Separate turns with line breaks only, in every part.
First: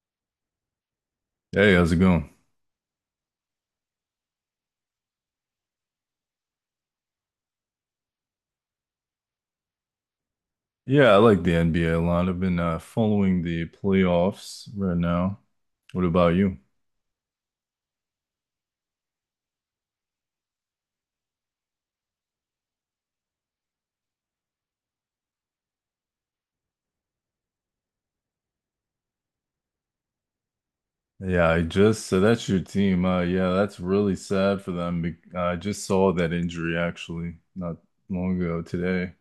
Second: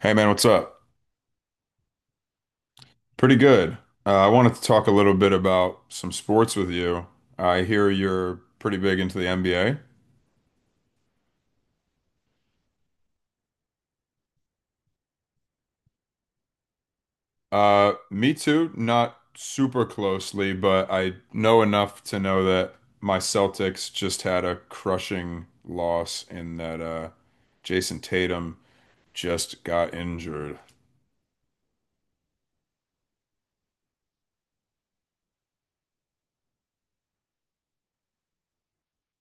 Hey man, what's up?
Hey, how's it going?
Pretty good. I wanted to talk a little bit about some sports with you. I hear you're pretty big into the NBA.
Yeah, I like the NBA a lot. I've been following the playoffs right now. What about you?
Me too, not super closely, but I know enough to know that my Celtics just had a crushing loss in that Jason Tatum just got injured.
Yeah, I just so that's your team. Yeah, that's really sad for them. Be I just saw that injury actually not long ago today.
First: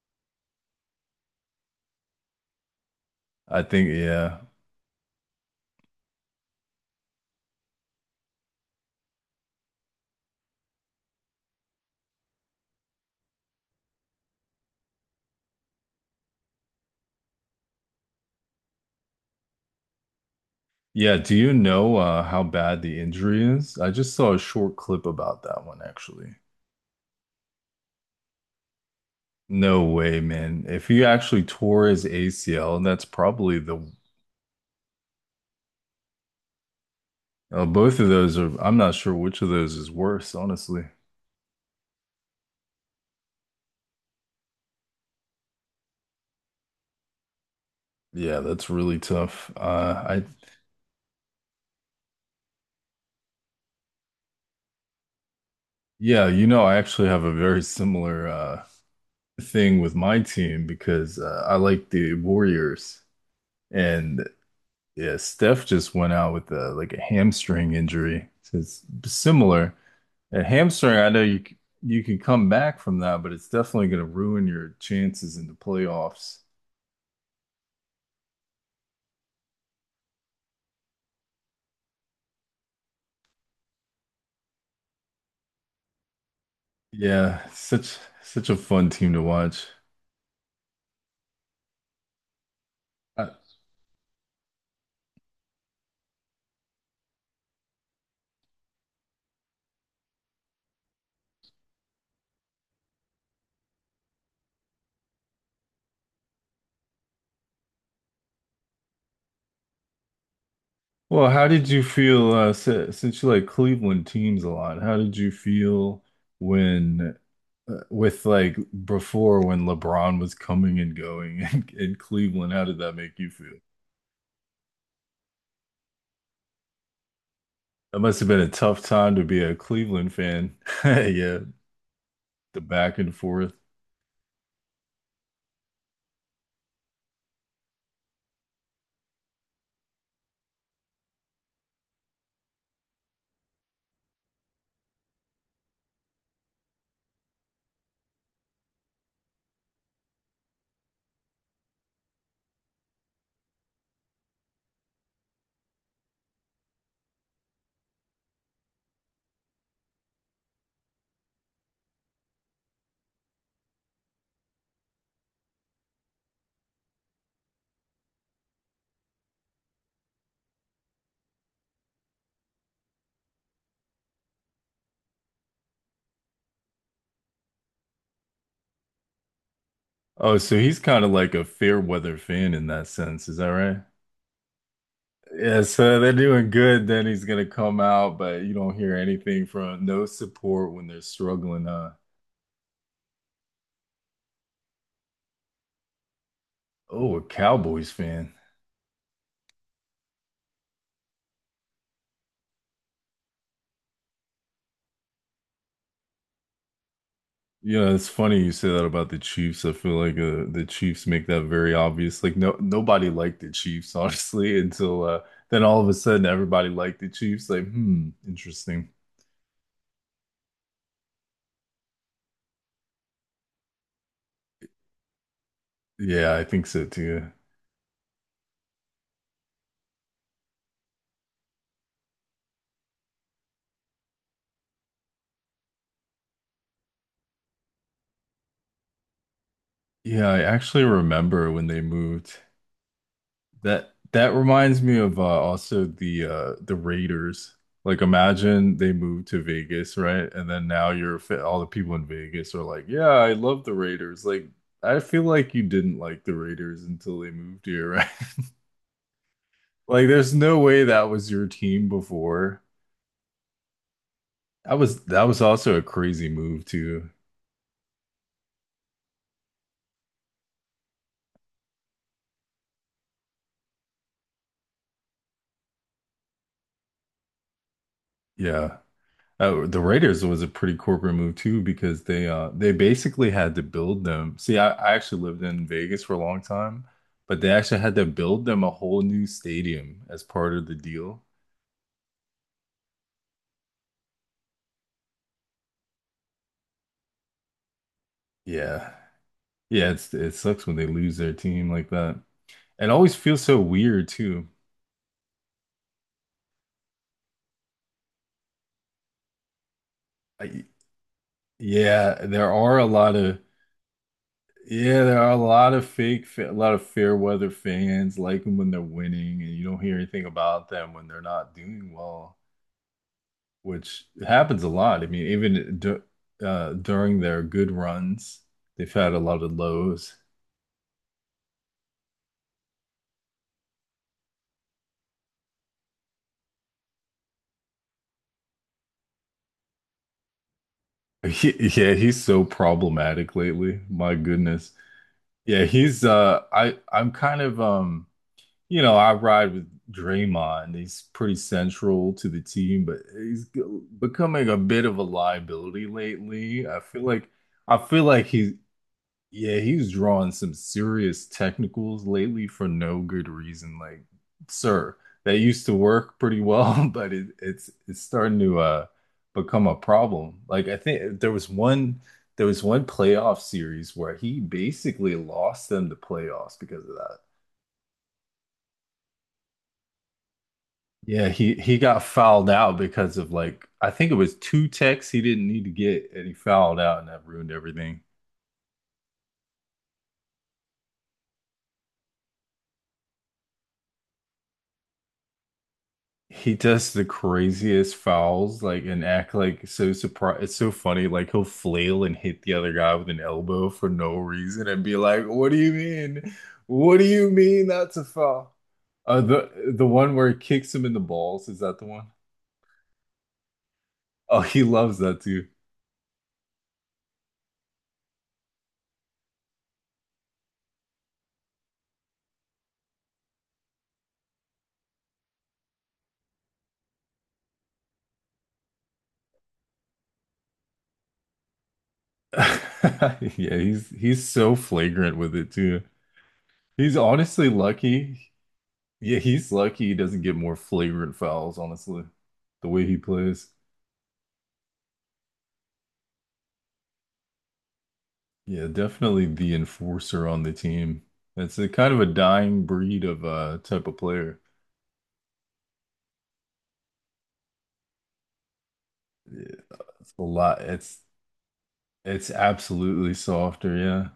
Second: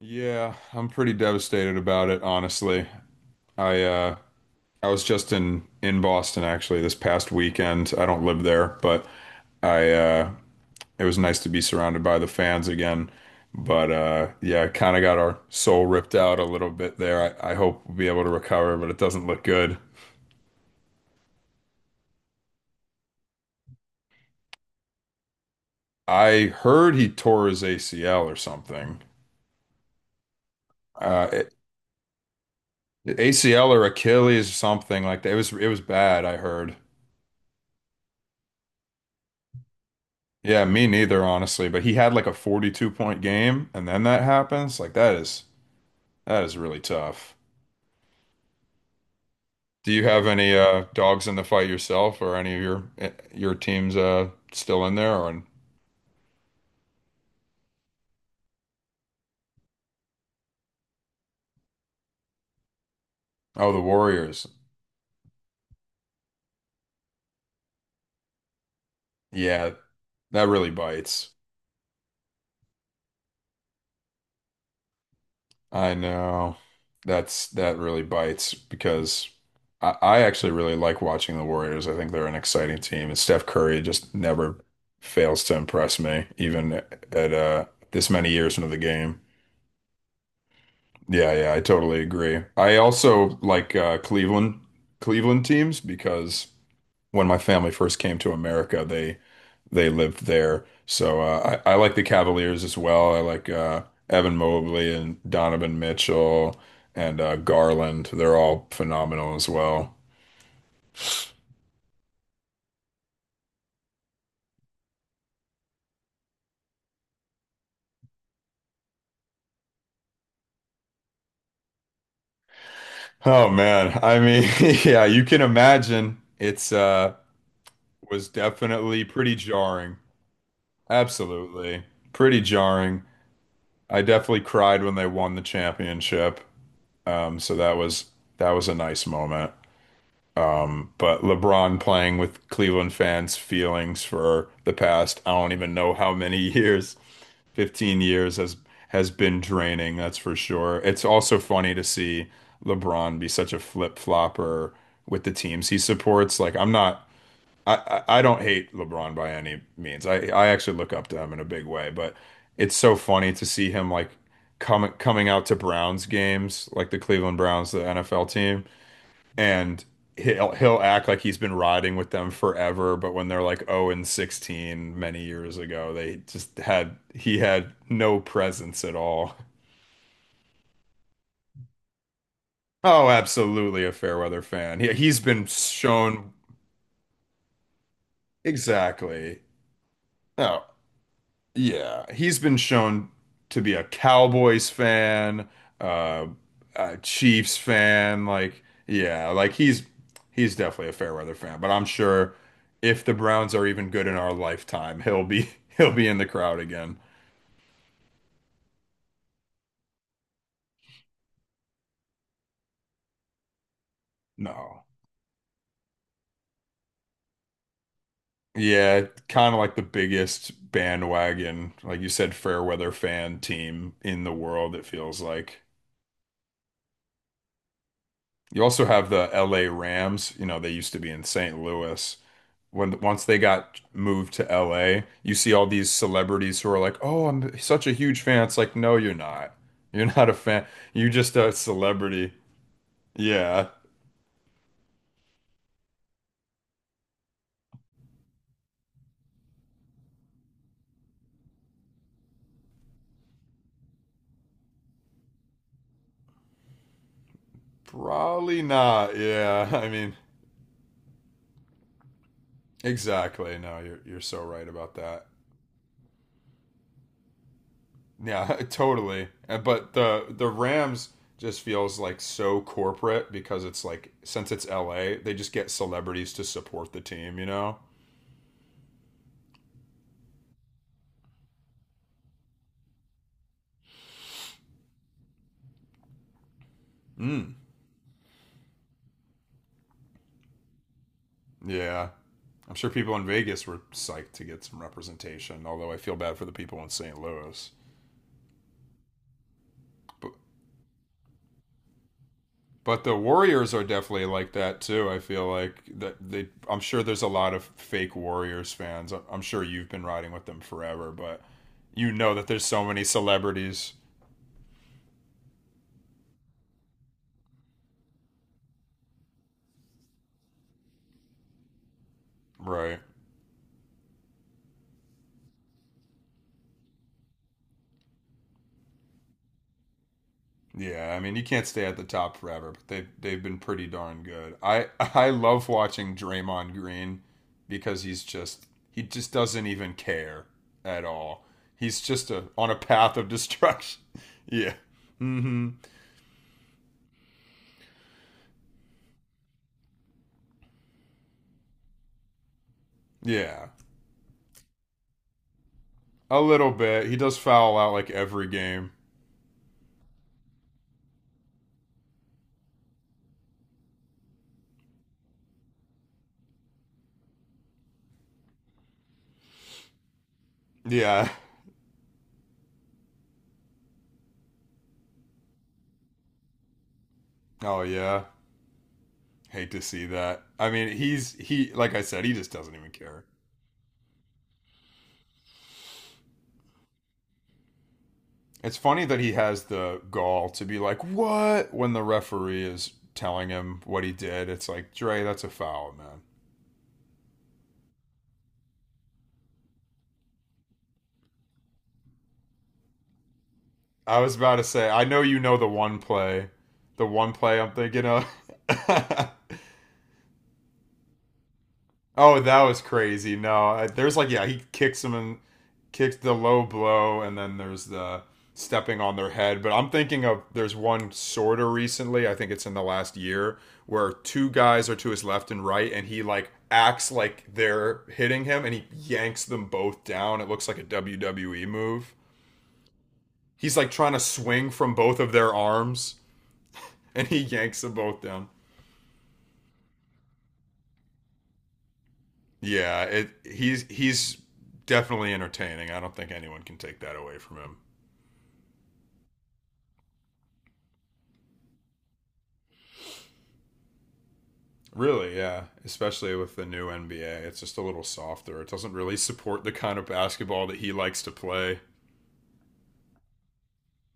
Yeah, I'm pretty devastated about it, honestly.
I
I
think
uh,
yeah,
I was just in Boston actually this past weekend. I don't live there, but I it was nice to be surrounded by the fans again. But yeah, kind of got our soul ripped out a little bit there. I hope we'll be able to recover, but it doesn't look good.
yeah. Do you know how bad the injury is? I just saw a short clip about that one actually.
I heard he tore his ACL or something.
No way, man. If he
Uh
actually
it,
tore his ACL, that's probably
ACL
the...
or Achilles or something like that. It was bad, I heard.
Oh, both of those are... I'm not sure which of those is worse,
Yeah,
honestly.
me neither, honestly, but he had like a 42 point game and then that happens. Like that is really tough.
Yeah, that's really tough.
Do you have any dogs in the fight yourself, or any of your your teams still in there? Or in…
Yeah, you know, I actually have a very similar thing with my team because I like the Warriors,
Oh, the
and
Warriors.
yeah, Steph just went out with a, like a hamstring injury. So it's
Yeah,
similar. A
that really
hamstring, I know
bites.
you c- you can come back from that, but it's definitely going to ruin your chances in the
I
playoffs.
know. That's that really bites because I actually really like watching the Warriors. I think they're an exciting team, and Steph Curry just never fails to impress me, even at
Yeah, such
this many
such
years
a
into the
fun team
game.
to watch.
Yeah, yeah, I totally agree. I
I,
also like Cleveland teams because when my family first came to America, they lived there. So I like the Cavaliers as well. I like Evan Mobley and Donovan Mitchell and Garland. They're all phenomenal as well.
Well, how did you feel since you like Cleveland teams a lot? How did you feel when, with like before when LeBron was coming and going in Cleveland? How did that make you
Oh
feel?
man, I mean, yeah, you can imagine it's
That must
was
have been a tough
definitely
time to
pretty
be a
jarring.
Cleveland fan. Yeah,
Absolutely. Pretty
the back
jarring.
and forth.
I definitely cried when they won the championship. So that was a nice moment. But LeBron playing with Cleveland fans' feelings for the past, I don't even know how many years, 15 years has been draining, that's for sure. It's also funny to see LeBron be such a flip-flopper with the teams he supports. Like I'm not I, I don't hate LeBron by any means. I actually look up to him in a big way, but it's so funny to see him like coming out to Browns games, like the Cleveland Browns, the NFL team, and he'll act like he's been riding with them forever, but when they're like 0 and 16 many years ago, they just had he had no presence at all.
Oh, so he's kind of like a fair weather fan in that
Oh,
sense. Is that
absolutely
right?
a Fairweather fan. He's been
Yeah, so they're
shown
doing good. Then he's gonna come out, but you don't hear
exactly.
anything from no
Oh,
support when they're struggling, huh?
Yeah, he's been shown to be a Cowboys fan, uh, a
Oh, a
Chiefs
Cowboys
fan.
fan.
Like, yeah, like he's definitely a fair weather fan. But I'm sure if the Browns are even good in our lifetime, he'll be he'll be in the crowd again.
Yeah, it's funny you say that about the Chiefs. I feel like the Chiefs make that very obvious. Like no nobody liked the Chiefs, honestly,
No,
until then all of a sudden everybody liked the Chiefs. Like, hmm, interesting.
yeah, kind of like the biggest bandwagon, like you said, fair weather fan team in the world. It feels like.
Yeah, I think so too.
You also have the LA Rams. You know, they used to be in St. Louis. When Once they got moved to LA, you see all these celebrities who are like, "Oh, I'm such a huge fan." It's like, "No, you're not. You're not
Yeah,
a
I
fan.
actually
You're just
remember
a
when they
celebrity."
moved.
Yeah.
That reminds me of also the Raiders. Like imagine they moved to Vegas, right? And then now all the people in Vegas are like, "Yeah, I love the Raiders." Like I feel like you didn't like the Raiders until they moved here, right?
Probably not. Yeah. I
Like
mean,
there's no way that was your team before.
exactly. No, you're so right
That
about
was that
that.
was also a crazy move too.
Yeah, totally. But the Rams just feels like so corporate because it's like since it's LA, they just get celebrities to support the team, you know?
Yeah. The Raiders was a pretty corporate move too because they basically had to build them. See, I actually lived in Vegas for a long time, but they
Mm.
actually had to build them a whole new stadium as part of the deal.
Yeah. I'm sure people in Vegas were psyched to get some representation, although I feel bad for the people in St. Louis.
Yeah. Yeah, it
But
sucks when they lose their team like that. It
but
always
the
feels so
Warriors are
weird
definitely
too.
like that too. I feel like that they I'm sure there's a lot of fake Warriors fans. I'm sure you've been riding with them
I,
forever, but you
yeah,
know that
there
there's
are
so
a
many
lot of
celebrities.
Yeah, there are a lot of a lot of fair weather fans like them when they're winning, and you don't hear anything about them when they're not doing well.
Right.
Which happens a lot. I mean, even d during their good runs, they've had a lot of lows.
Yeah, I mean you can't stay at the top forever, but they've been pretty darn good. I love watching Draymond Green because he just doesn't even care at all.
Yeah,
He's
he's
just a,
so
on a path of
problematic lately.
destruction.
My goodness.
yeah.
Yeah,
Mm-hmm.
he's I I'm kind of you know, I ride with Draymond. He's pretty central to the team, but
Yeah.
becoming a bit of a liability
A
lately.
little bit. He does
I
foul out
feel
like
like
every
he's
game.
Yeah, he's drawing some serious technicals lately for no good reason. Like, sir, that used to work pretty well, but it's starting to become a problem. Like, I think
Yeah.
there was one playoff series where he basically lost them the playoffs because of that.
Oh yeah. Hate to see that. I mean,
Yeah,
he's
he
he
he
like I
got
said, he
fouled
just doesn't
out
even
because
care.
of like I think it was two techs he didn't need to get, and he fouled out, and that ruined everything.
It's funny that he has the gall to be like, "What?" when the referee is telling him what he did. It's like, "Dre, that's a foul, man."
He does the craziest fouls, like, and act like so surprised. It's so funny. Like, he'll flail and hit the other guy with an elbow for no
I was about to
reason and
say,
be
I know
like,
you
"What
know
do you mean? What
the
do you
one play
mean
I'm
that's a
thinking of.
foul?" Uh, the the one where he kicks him in the balls, is that the one?
Oh, that was crazy. No, I- There's like
Oh,
yeah, he
he loves
kicks him
that
and
too.
kicks the low blow, and then there's the stepping on their head. But I'm thinking of there's one sort of recently. I think it's in the last year where two guys are to his left and right, and he like acts like they're hitting him, and he yanks them both down. It looks like a WWE move.
Yeah,
He's like
he's
trying to
he's so
swing from
flagrant
both of
with
their
it too.
arms,
He's
and he
honestly
yanks them both
lucky.
down.
Yeah, he's lucky he doesn't get more flagrant fouls, honestly, the way he
Yeah, it,
plays.
he's definitely entertaining. I don't think anyone can take that away from him.
Yeah, definitely the enforcer on the team. It's a kind of a dying breed of type of player.
Really, yeah. Especially with the new NBA, it's just a little softer. It doesn't really
Yeah,
support the kind of
it's a lot.
basketball that he
It's
likes to play.
it's absolutely softer, yeah.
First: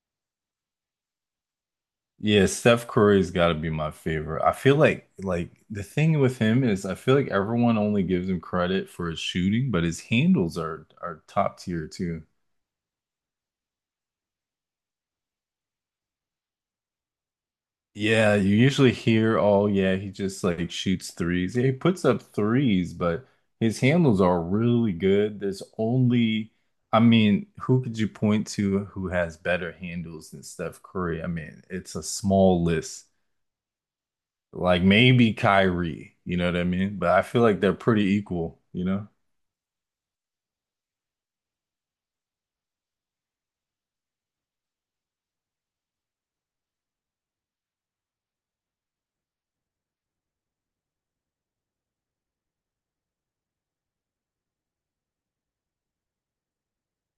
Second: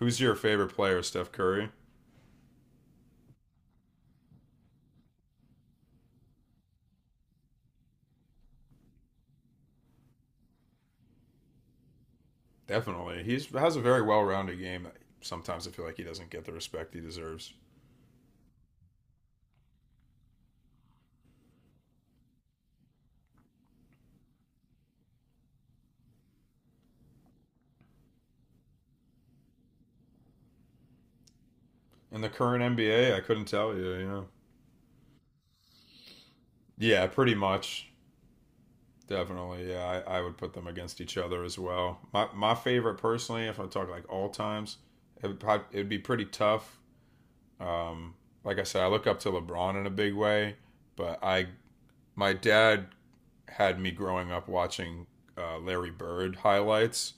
Who's your favorite player, Steph Curry?
Yeah, Steph Curry's got to be my favorite. I feel like the thing with him is I feel like everyone only gives him credit for his shooting, but his handles are top tier too.
Definitely. He has a very well-rounded game. Sometimes I feel like he doesn't get the respect he deserves.
Yeah, you usually hear, oh yeah, he just like shoots threes. Yeah, he puts up threes, but his handles are really good. There's only, I mean, who could you point to who has better handles than Steph Curry? I mean, it's a
In the current
small list.
NBA, I couldn't tell you, you know.
Like maybe Kyrie, you know what I mean?
Yeah,
But I
pretty
feel like they're
much.
pretty equal, you know?
Definitely, yeah. I would put them against each other as well. My favorite personally, if I talk like all times, it'd be pretty tough. Um, like I said, I look up to LeBron in a big way, but I my dad had me growing up watching Larry Bird highlights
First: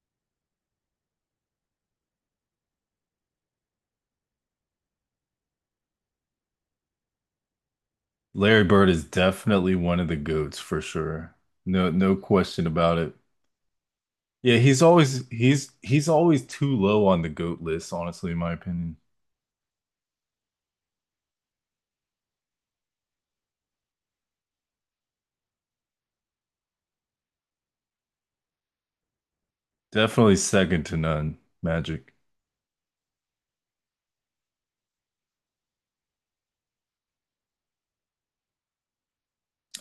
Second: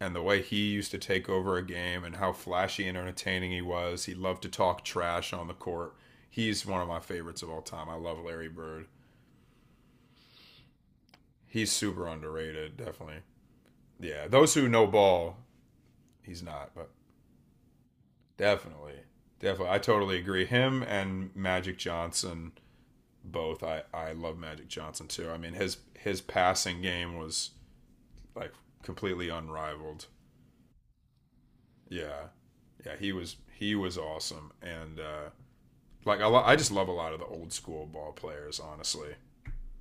and the way he used to take over a game and how flashy and entertaining he was. He loved to talk trash on the court. He's one of my favorites of all time. I love Larry
Larry
Bird.
Bird is definitely one of the goats for sure.
He's
No,
super
no question
underrated,
about it.
definitely. Yeah, those
Yeah,
who
he's
know
always
ball
he's he's
he's
always
not,
too
but
low on the GOAT list, honestly, in my
definitely,
opinion.
definitely, I totally agree. Him and Magic Johnson both. I love Magic Johnson too. I mean his passing game was like completely unrivaled.
Definitely second to none, Magic.
Yeah, yeah, he was awesome, and I just love a lot of the old school ball players, honestly.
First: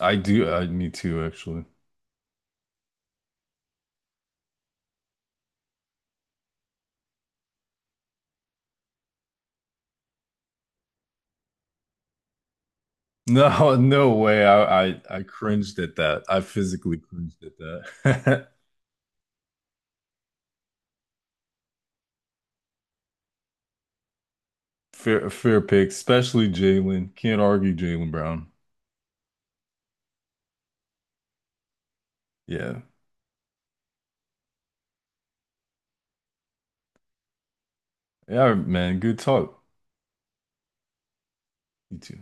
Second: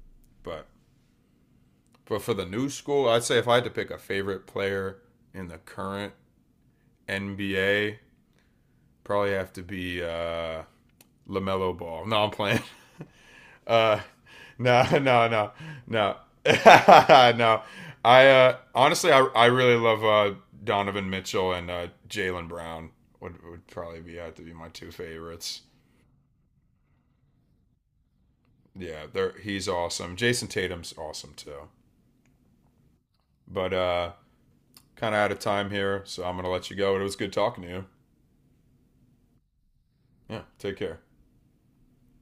I do
But
I me too actually.
but for the new school, I'd say if I had to pick a favorite player in the current NBA, probably have to be Lamelo Ball. No, I'm playing.
No,
Uh,
no way.
no,
I
no, no,
cringed at
no,
that. I physically cringed at
no. I
that.
honestly, I really love Donovan Mitchell and Jalen Brown would probably be have to be my two
Fair
favorites.
pick, especially Jalen. Can't argue Jalen Brown.
He's awesome. Jason Tatum's awesome too.
Yeah.
But kind of out of time here, so I'm gonna let you go. It was good talking to you.
Yeah, man, good talk.
Yeah, take care.
You too.